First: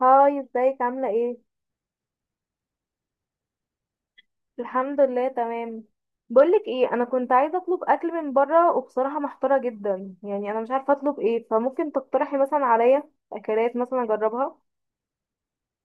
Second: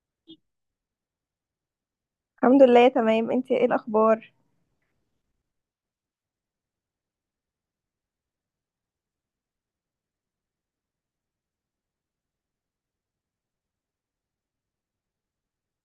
هاي، ازيك؟ عاملة ايه؟ الحمد لله تمام. انت ايه الاخبار؟ الحمد لله تمام. بقولك ايه، انا كنت عايزة اطلب اكل من بره، وبصراحة محتارة جدا. يعني انا مش عارفة اطلب ايه، فممكن تقترحي مثلا عليا اكلات مثلا اجربها.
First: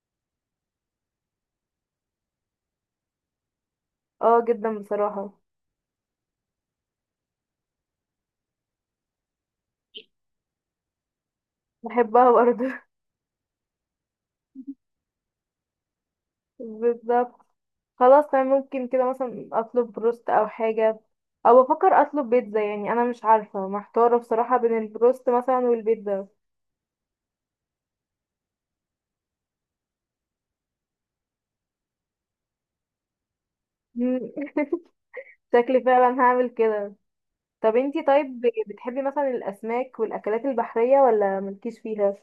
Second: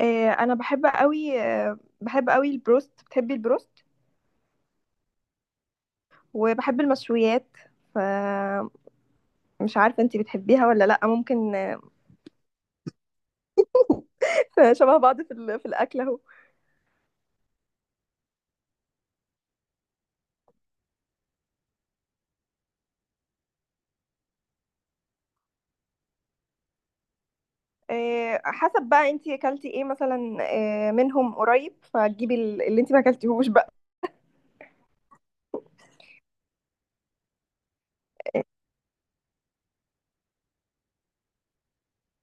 انا بحب قوي، بحب قوي البروست. بتحبي البروست؟ اه جدا بصراحة. وبحب المشويات. فمش عارفه انت بتحبيها ولا لا. ممكن، بحبها برضه. شبه بعض في الاكل اهو. بالظبط. خلاص تمام، ممكن كده مثلا اطلب بروست او حاجة، او بفكر اطلب بيتزا. يعني انا مش عارفة، محتارة بصراحة بين البروست مثلا والبيتزا. حسب بقى انت اكلتي ايه مثلا، منهم قريب فتجيبي اللي انت ما اكلتيهوش بقى. شكلي فعلا هعمل كده. طب انتي طيب، بتحبي مثلا الاسماك والاكلات البحريه ولا ملكيش فيها؟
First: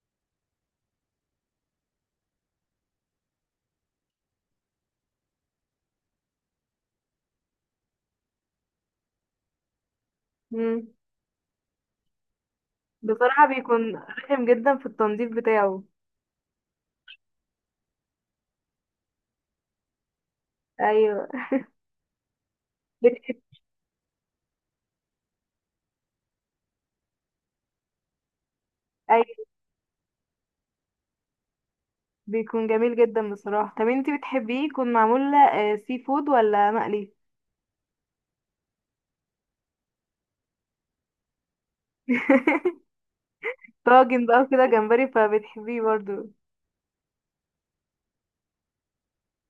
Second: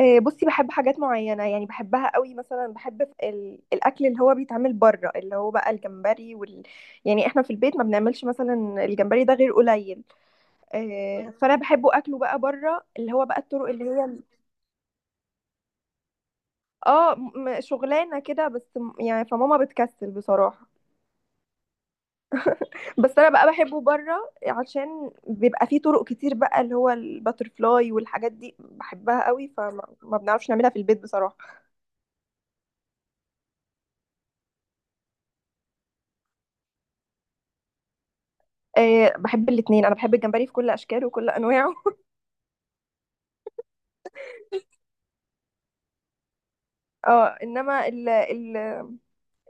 بصي، بحب حاجات معينه يعني، بحبها قوي. مثلا بحب الاكل اللي هو بيتعمل بره، اللي هو بقى الجمبري يعني احنا في البيت ما بنعملش مثلا الجمبري ده غير قليل. مم. فانا بحبه اكله بقى بره، اللي هو بقى بصراحه الطرق اللي بيكون هي رخم جدا في التنظيف بتاعه. اه، شغلانه كده بس، يعني فماما بتكسل بصراحه. ايوه. بس انا بتحب. بقى بحبه بره عشان بيبقى فيه طرق كتير بقى، اللي هو الباترفلاي والحاجات دي بحبها ايوه، قوي، ما بنعرفش نعملها في البيت بصراحه. بيكون جميل جدا بصراحه. طب انتي بتحبيه يكون معمول سي فود ولا مقلي؟ بحب الاتنين، انا بحب الجمبري في كل اشكاله وكل انواعه. طاجن بقى كده جمبري، فبتحبيه برضو؟ اه، انما ال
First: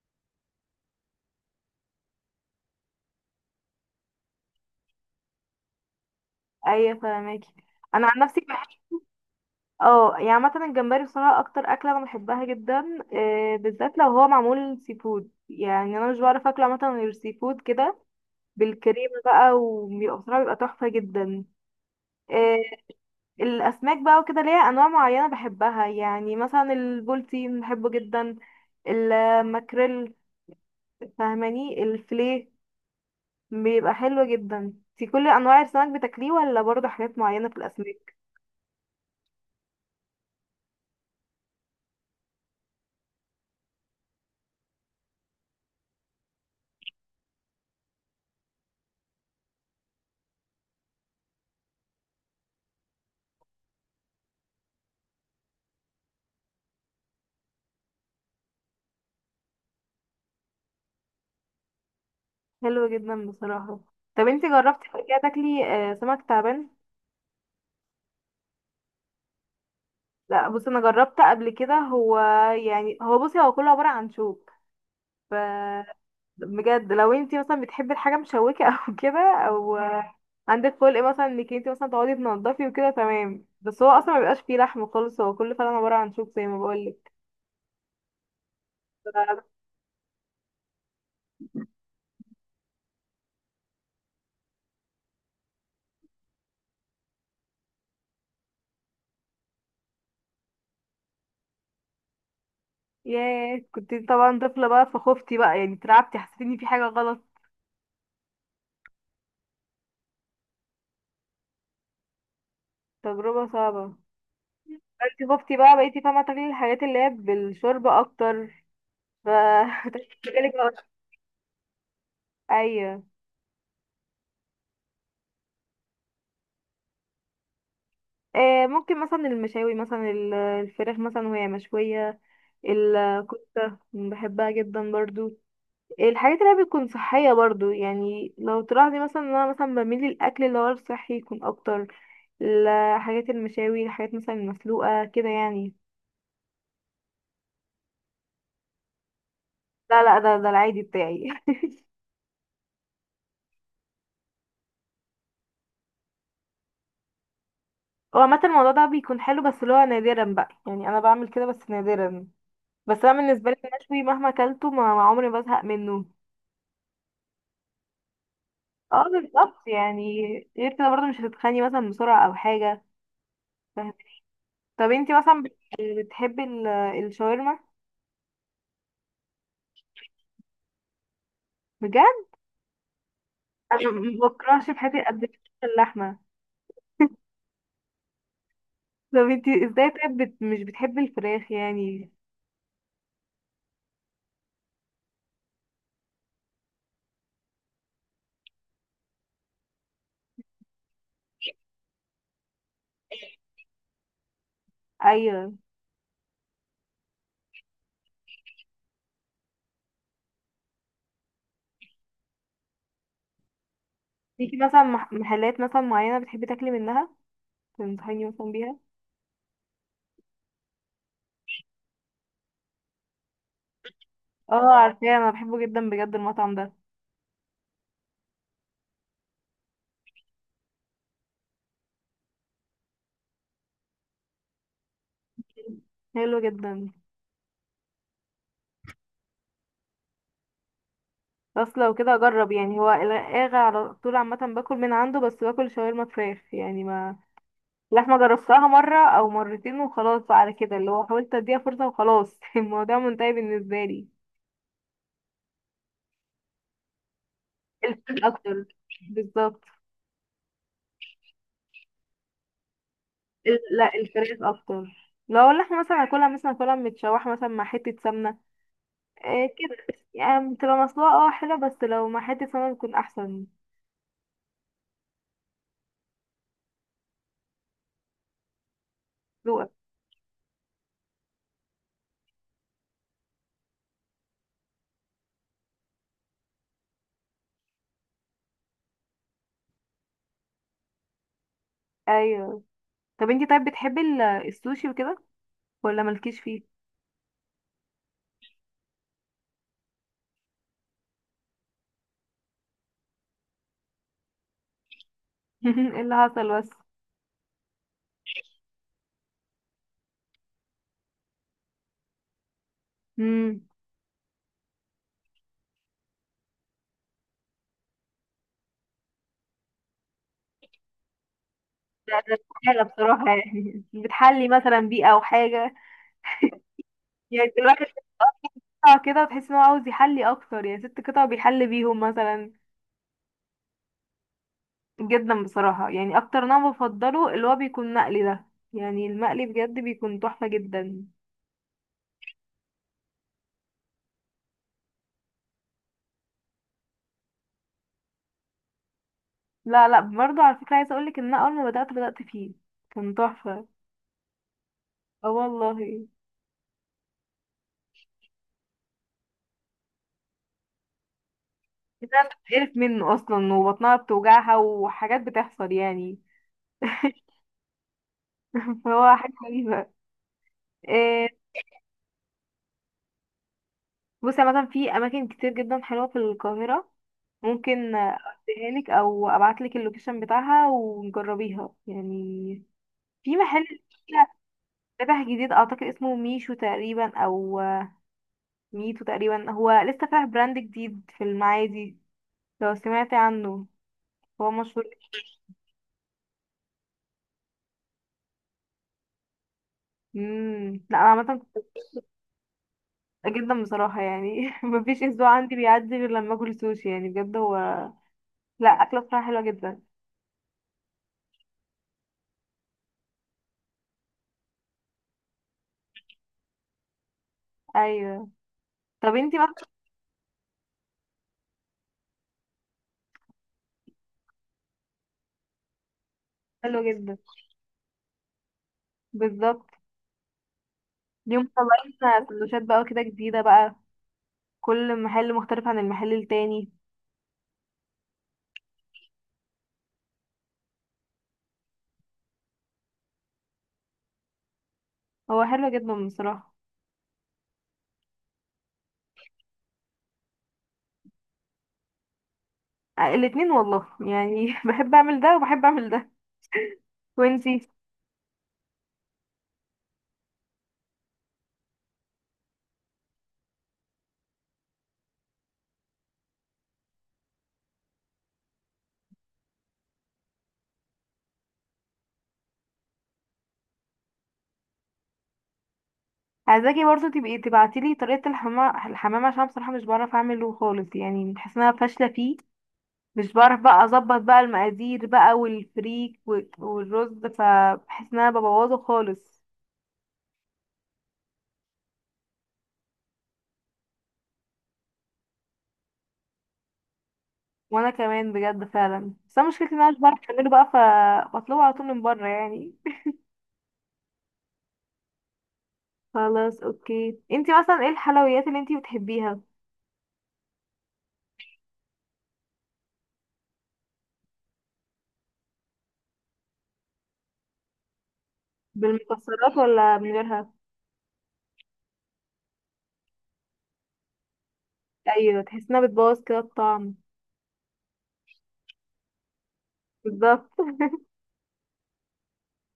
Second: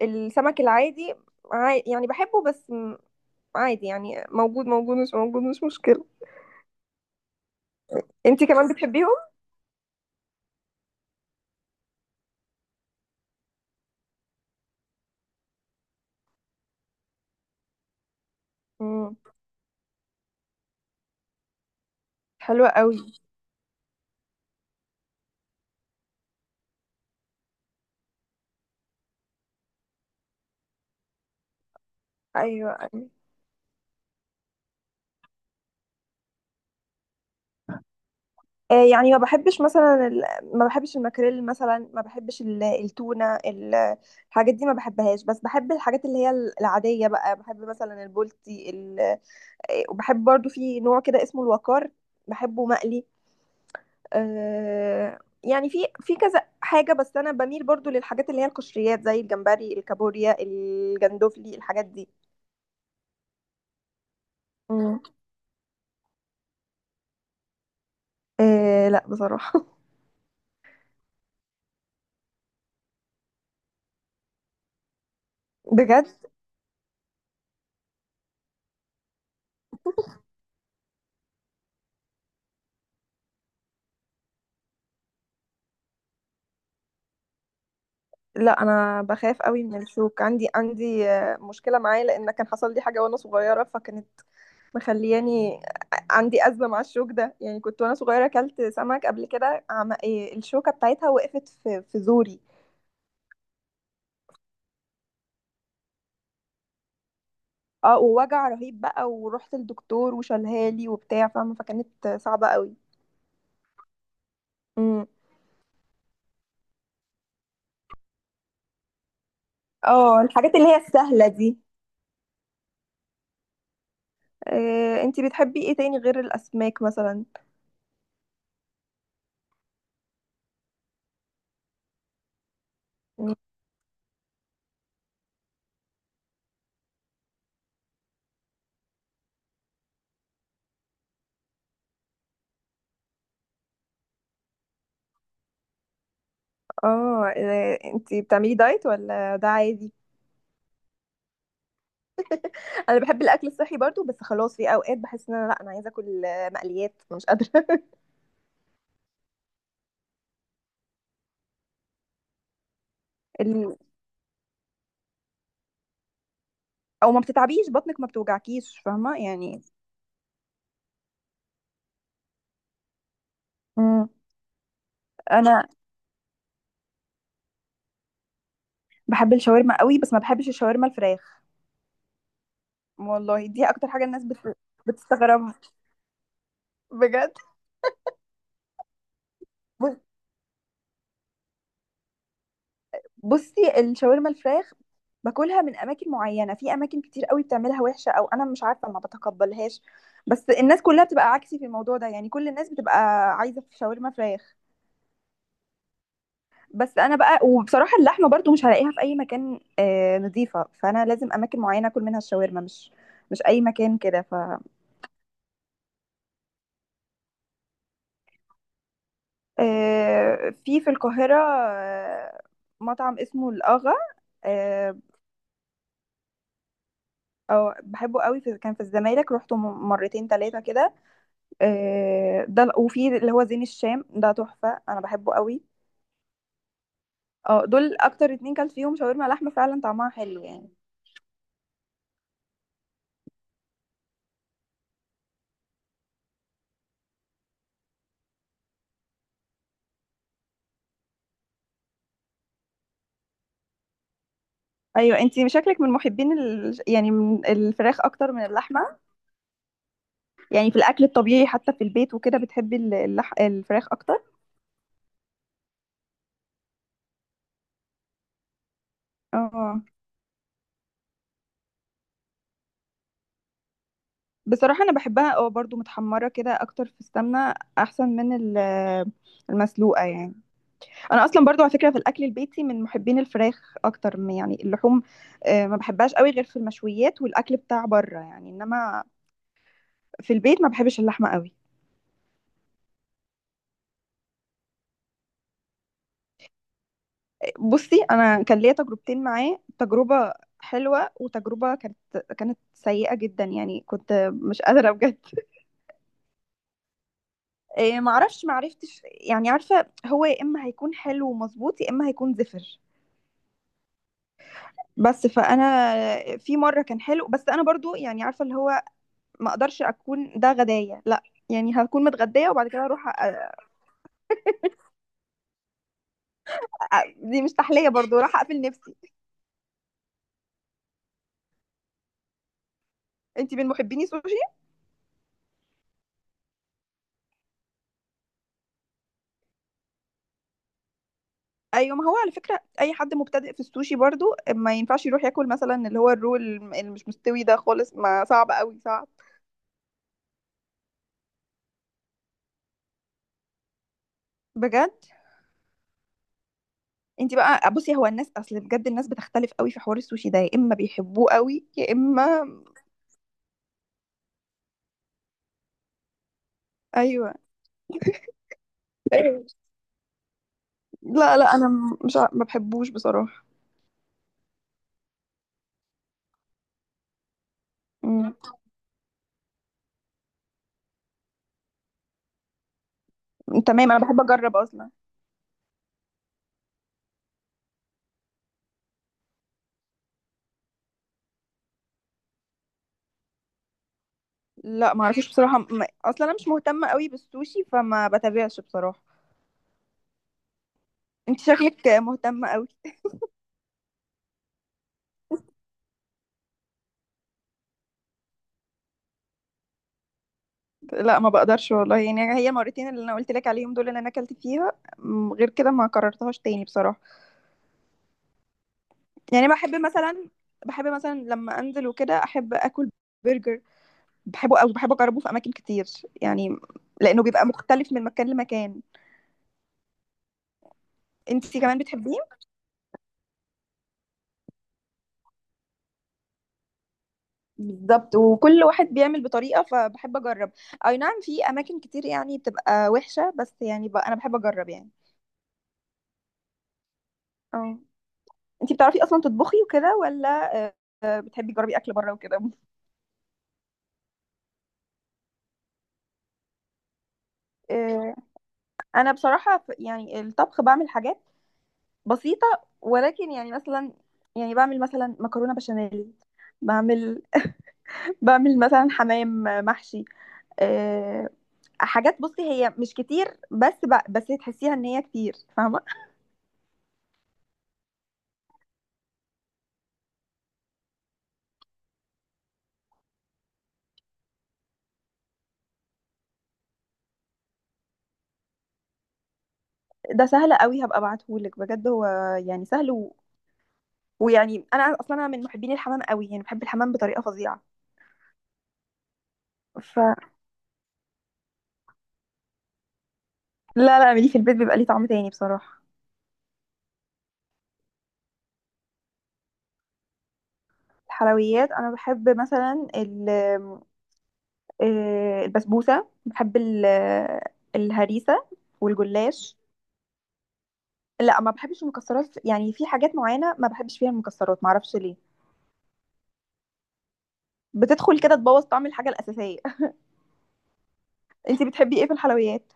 السمك العادي، يعني بحبه بس، عادي يعني. موجود مش موجود، مش مشكله. ايوه، فاهماكي. انا عن نفسي انتي بحب. كمان بتحبيهم؟ اه، يعني مثلا الجمبري بصراحه اكتر اكله انا بحبها جدا، بالذات لو هو معمول سي فود. يعني انا مش بعرف اكله مثلا غير سي فود كده، بالكريمة مم. بقى، وبيبقى بصراحة بيبقى تحفة جدا. آه، حلوة قوي. الأسماك بقى وكده ليها أنواع معينة بحبها، يعني مثلا البولتين بحبه جدا، الماكريل، فاهماني، الفيليه. ايوه ايوه. بيبقى حلو جدا. في كل أنواع السمك بتاكليه ولا برضه حاجات معينة في الأسماك؟ يعني ما بحبش مثلا ما بحبش الماكريل مثلا، ما بحبش التونة الحاجات دي ما بحبهاش. بس بحب الحاجات اللي هي العادية بقى. بحب مثلا البولتي آه، وبحب برضو في نوع كده اسمه الوقار، بحبه مقلي. يعني في كذا حاجة. بس أنا بميل برضو للحاجات اللي هي القشريات، زي الجمبري، الكابوريا، الجندوفلي، الحاجات دي. حلو جدا بصراحة. طب انتي جربتي مم. قبل كده تاكلي سمك تعبان؟ آه لا بصراحة. لا، بصي انا جربت قبل كده. هو يعني هو، بصي هو كله عبارة عن شوك. ف بجد؟ بجد، لو انتي مثلا بتحبي الحاجه مشوكه او كده، او عندك خلق مثلا انك انتي مثلا تقعدي تنضفي وكده تمام. بس هو اصلا ما بيبقاش فيه لحم خالص، هو كله فعلا عباره عن شوك زي ما بقولك. لا انا ف- بخاف قوي من الشوك، عندي مشكله معاه، لان كان حصل لي حاجه وانا صغيره، فكانت مخلياني عندي ازمه مع الشوك ده. يعني كنت وانا صغيره اكلت سمك قبل كده، الشوكه بتاعتها وقفت في زوري. ياه، كنت طبعا طفله بقى فخفتي بقى، يعني اترعبتي، حسيت ان في حاجه غلط. اه، ووجع رهيب بقى، ورحت للدكتور وشالها لي وبتاع، فاهمه؟ فكانت صعبه قوي. تجربه صعبه. امم انتي خفتي بقى، بقيتي فاهمه تاكلي الحاجات اللي هي بالشوربه اكتر. ف اه بالك الحاجات اللي هي بقى- السهله دي. ايوه. انتي بتحبي ايه تاني غير الاسماك مثلا؟ آه ممكن مثلا المشاوي، مثلا الفراخ مثلا وهي مشويه. الكفتة بحبها جدا برضو. الحاجات اللي هي بتكون صحية برضو، يعني لو تلاحظي مثلا ان انا مثلا بميل للأكل اللي هو الصحي يكون اكتر. الحاجات المشاوي، الحاجات مثلا المسلوقة كده يعني. اه، انتي بتعملي دايت ولا ده عادي؟ لا لا، ده العادي بتاعي. انا بحب الاكل الصحي برضو، بس خلاص في اوقات بحس ان انا، لا انا عايزه اكل، مقليات، أنا مش قادره. هو عامة الموضوع ده بيكون حلو، بس اللي هو نادرا بقى. يعني انا بعمل كده بس نادرا. بس انا بالنسبة لي ال... المشوي مهما اكلته ما عمري ما بزهق منه. او ما بتتعبيش بطنك، ما بتوجعكيش، اه فاهمه بالظبط يعني. يعني. غير كده برضه مش هتتخني مثلا بسرعة او حاجة. فاهمة؟ مم. طب انتي مثلا، انا بتحبي الشاورما؟ بحب الشاورما قوي، بس ما بحبش الشاورما الفراخ. بجد، والله دي اكتر انا حاجه الناس ما بكرهش في حياتي قد كده بتستغربها. اللحمه. بجد. طب انتي ازاي بص- طيب، مش بتحبي الفراخ يعني؟ بصي، الشاورما الفراخ باكلها من اماكن معينه. في اماكن كتير قوي بتعملها وحشه، او انا مش عارفه ما بتقبلهاش. بس الناس كلها بتبقى عكسي في الموضوع ده يعني، كل الناس بتبقى عايزه في شاورما فراخ. ايوه. بس انا بقى، وبصراحه اللحمه برضو مش هلاقيها في اي مكان نظيفه، فانا لازم اماكن معينه اكل منها الشاورما، مش اي مكان كده. ف ليكي مثلا محلات مثلا معينه بتحبي تاكلي منها تنصحيني مثلا بيها؟ في في القاهره مطعم اسمه الاغا. اه آه، عارفاه، انا بحبه جدا بجد المطعم ده. أو بحبه قوي. في كان في الزمالك، روحته مرتين ثلاثه كده. ده وفي اللي هو زين الشام ده تحفه، انا بحبه قوي. حلو جدا. اه، دول اكتر اتنين كلت فيهم شاورما لحمه، فعلا طعمها حلو يعني. بس لو كده اجرب. يعني هو الغاغا على طول عامه باكل من عنده، بس باكل شاورما فراخ يعني. ما لحمه جربتها مره او مرتين وخلاص بقى، على كده اللي هو حاولت اديها فرصه وخلاص. الموضوع منتهي بالنسبه لي. ايوه انتي شكلك من محبين يعني من الفراخ اكتر من اكتر، اللحمه. بالظبط. يعني في الاكل الطبيعي حتى في البيت وكده، بتحبي الفراخ لا، اكتر. الفراخ اكتر. لو اللحمه مثلا هاكلها متشوحه مثلا مع حته سمنه. آه كده، اه، يعني بتبقى مسلوقه اه حلوه، بس لو مع حته سمنه بتكون احسن. بصراحه انا بحبها اه برضو متحمره كده، اكتر في السمنه، احسن من ذوقك. المسلوقه يعني. انا اصلا برضو على فكره في الاكل البيتي من محبين الفراخ اكتر من، يعني، اللحوم. ما بحبهاش قوي غير في المشويات والاكل بتاع بره يعني، انما في البيت ما بحبش اللحمه قوي. ايوه. طب انتي طيب بتحبي السوشي وكده ولا مالكيش فيه؟ بصي انا كان ليا تجربتين معاه، تجربه حلوة وتجربة كانت سيئة جدا، يعني كنت مش قادرة بجد. ايه اللي حصل بس؟ إيه، معرفتش، يعني عارفة هو يا إما هيكون حلو ومظبوط، يا إما هيكون زفر. امم. بس فأنا، في مرة كان حلو، بس أنا برضو يعني عارفة اللي هو ما أقدرش أكون ده غداية، لا. يعني هكون لا، ده متغدية وبعد حاجه كده أروح بصراحه، يعني بتحلي مثلا بيه او حاجه؟ دي يعني مش الراجل تحلية برضو، راح أقفل نفسي. بيقطع كده، وتحس ان هو عاوز يحلي اكتر، يعني ست قطع بيحل بيهم مثلا. أنت من محبيني سوشي. جدا بصراحة، يعني اكتر نوع بفضله اللي هو بيكون مقلي ده، يعني المقلي بجد بيكون تحفة جدا. أيوة. ما هو على فكرة أي حد مبتدئ في السوشي برضو ما ينفعش يروح ياكل مثلا اللي هو الرول اللي مش مستوي ده خالص، ما صعب قوي، صعب. لا لا برضه، على فكرة، عايزة اقولك ان انا اول ما بدأت فيه كان تحفة. بجد. اه والله. انت بقى بصي، هو الناس، اصل بجد الناس بتختلف قوي في حوار السوشي ده، يا اما بيحبوه قوي، يا الناس اما، بتتقرف منه اصلا، وبطنها بتوجعها، وحاجات بتحصل يعني. ايوه فهو حاجة ايوه. غريبة. إيه. لا لا انا مش ما بحبوش بصراحه. بصي مثلا في اماكن كتير جدا حلوة في القاهرة، ممكن امم اديها لك او ابعت لك اللوكيشن بتاعها ونجربيها يعني. في محل تمام، انا بحب اجرب اصلا. فتح جديد، اعتقد اسمه ميشو تقريبا او ميتو تقريبا، هو لسه فاتح براند جديد في المعادي، لو سمعت عنه. هو مشهور. لا ما اعرفش بصراحه، ما... اصلا انا مش مهتمه قوي بالسوشي، فما بتابعش بصراحه. لا انا عامه كنت انت مبسوطة شكلك مهتمه قوي. جدا بصراحه. يعني مفيش اسبوع عندي بيعدي غير لما اكل سوشي، يعني بجد هو لا اكله بصراحه حلوه جدا. لا ما بقدرش والله يعني. هي المرتين اللي انا قلت لك عليهم دول اللي انا اكلت فيها، غير كده ما كررتهاش تاني بصراحه. ايوه. طب انتي يعني بقى. بحب مثلا، لما انزل وكده احب اكل برجر. بحبه قوي، بحب اجربه في اماكن كتير يعني، حلوه جدا، لانه بيبقى مختلف من مكان لمكان. بالظبط. اليوم انتي كمان طالعين بتحبيه. سندوتشات بقى كده جديده بقى، كل محل مختلف عن المحل التاني. بالظبط، وكل واحد بيعمل بطريقة، فبحب أجرب. أي نعم في أماكن كتير يعني بتبقى وحشة، بس يعني، أنا بحب أجرب يعني. هو حلو جدا بصراحه. اه، انتي بتعرفي اصلا تطبخي وكده ولا، آه، بتحبي تجربي اكل بره وكده؟ الاتنين والله، يعني بحب اعمل ده وبحب اعمل ده. وانتي؟ آه، أنا بصراحة، يعني الطبخ بعمل حاجات بسيطة، ولكن يعني مثلا، يعني بعمل مثلا مكرونة بشاميل، بعمل، بعمل مثلا حمام محشي. آه، حاجات بُصّي هي مش كتير، بس بس تحسّيها إن هي كتير، فاهمة؟ عايزاكي برضه تبقي تبعتيلي طريقة الحمام عشان بصراحة مش بعرف اعمله خالص، يعني بحس ان انا فاشلة فيه. مش بعرف بقى اظبط بقى المقادير بقى والفريك والرز، فبحس ان انا ببوظه خالص. ده سهل أوي، هابقى ابعته لِك بجد. هو يعني سهل، و، ويعني أنا أصلًا أنا من محبين الحمام أوي، يعني باحب الحمام بطريقة فظيعة. وانا كمان بجد فعلا، بس انا مشكلتي ان انا مش ف بعرف اعمله بقى، فبطلبه على طول من بره يعني. لا، لا، اعمليه في البيت بيبقى ليه طعم تاني بصراحة. خلاص اوكي، انتي مثلا ايه الحلويات اللي انتي بتحبيها؟ الحلويات أنا باحب مثلًا ال البسبوسة، باحب ال الهريسة بالمكسرات والجلاش. ولا من غيرها؟ لأ، ما باحبش المكسرات، يعني في حاجات معيّنة ما باحبش فيها المكسرات، ما أعرفش ليه. ايوه، تحس انها بتبوظ كده الطعم. بتدخل كده تبوّظ طعم الحاجة الأساسية. بالظبط. أنتِ بتحبي إيه في الحلويات؟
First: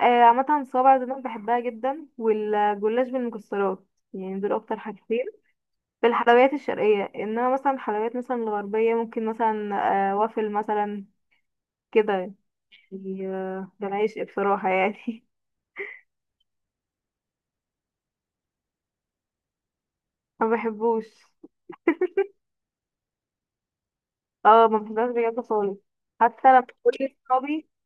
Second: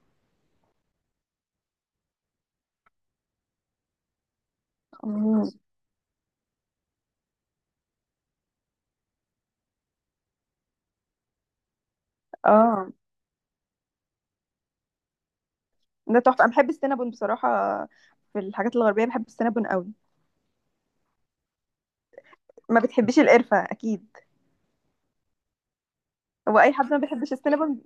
عامة صوابع زينب بحبها جدا، والجلاش بالمكسرات، يعني دول أكتر حاجتين مم. في الحلويات الشرقية. إنما مثلا الحلويات مثلا الغربية، ممكن مثلا وافل مثلا كده اه يعني. ده العشق بصراحة يعني. ده تحفه، انا بحب السينابون بصراحه. في الحاجات الغربيه بحب السينابون قوي. ما بحبوش. ما بتحبيش القرفه اكيد. اه ما بحبهاش بجد خالص. حتى هو لما اي حد بقول ما بيحبش لصحابي، السينابون.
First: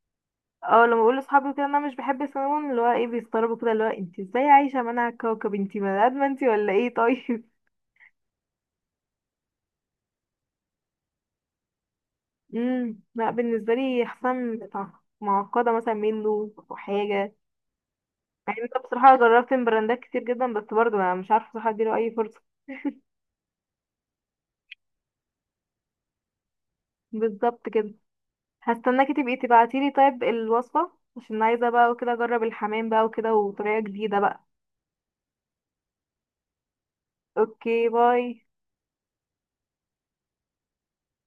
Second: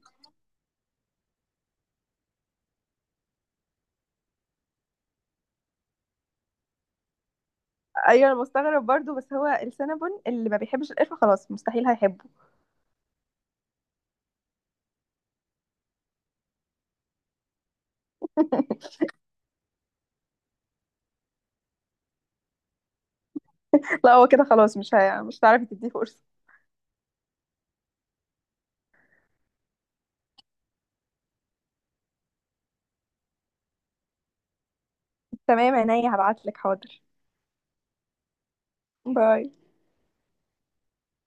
اه لما بقول لصحابي كده إن أنا مش بحب السينامون، اللي هو ايه بيستغربوا كده، اللي هو انت ازاي عايشة منع الكوكب، انت بني آدمة انت ولا ايه؟ طيب. ايوه انا مستغرب برضو، بس هو السينابون اللي ما بيحبش القرفه خلاص مستحيل هيحبه. لا بالنسبه لي، حسام معقده مثلا منه وحاجه. يعني انت بصراحه جربت من براندات كتير جدا، بس برضه انا مش عارفه بصراحه اديله اي فرصه. لا هو كده خلاص، مش هتعرفي تديه فرصه. بالظبط كده. هستناكي تبقي تبعتيلي طيب الوصفه عشان عايزه بقى وكده اجرب الحمام بقى وكده وطريقه جديده بقى. تمام عينيا هبعت لك، حاضر. اوكي باي. باي.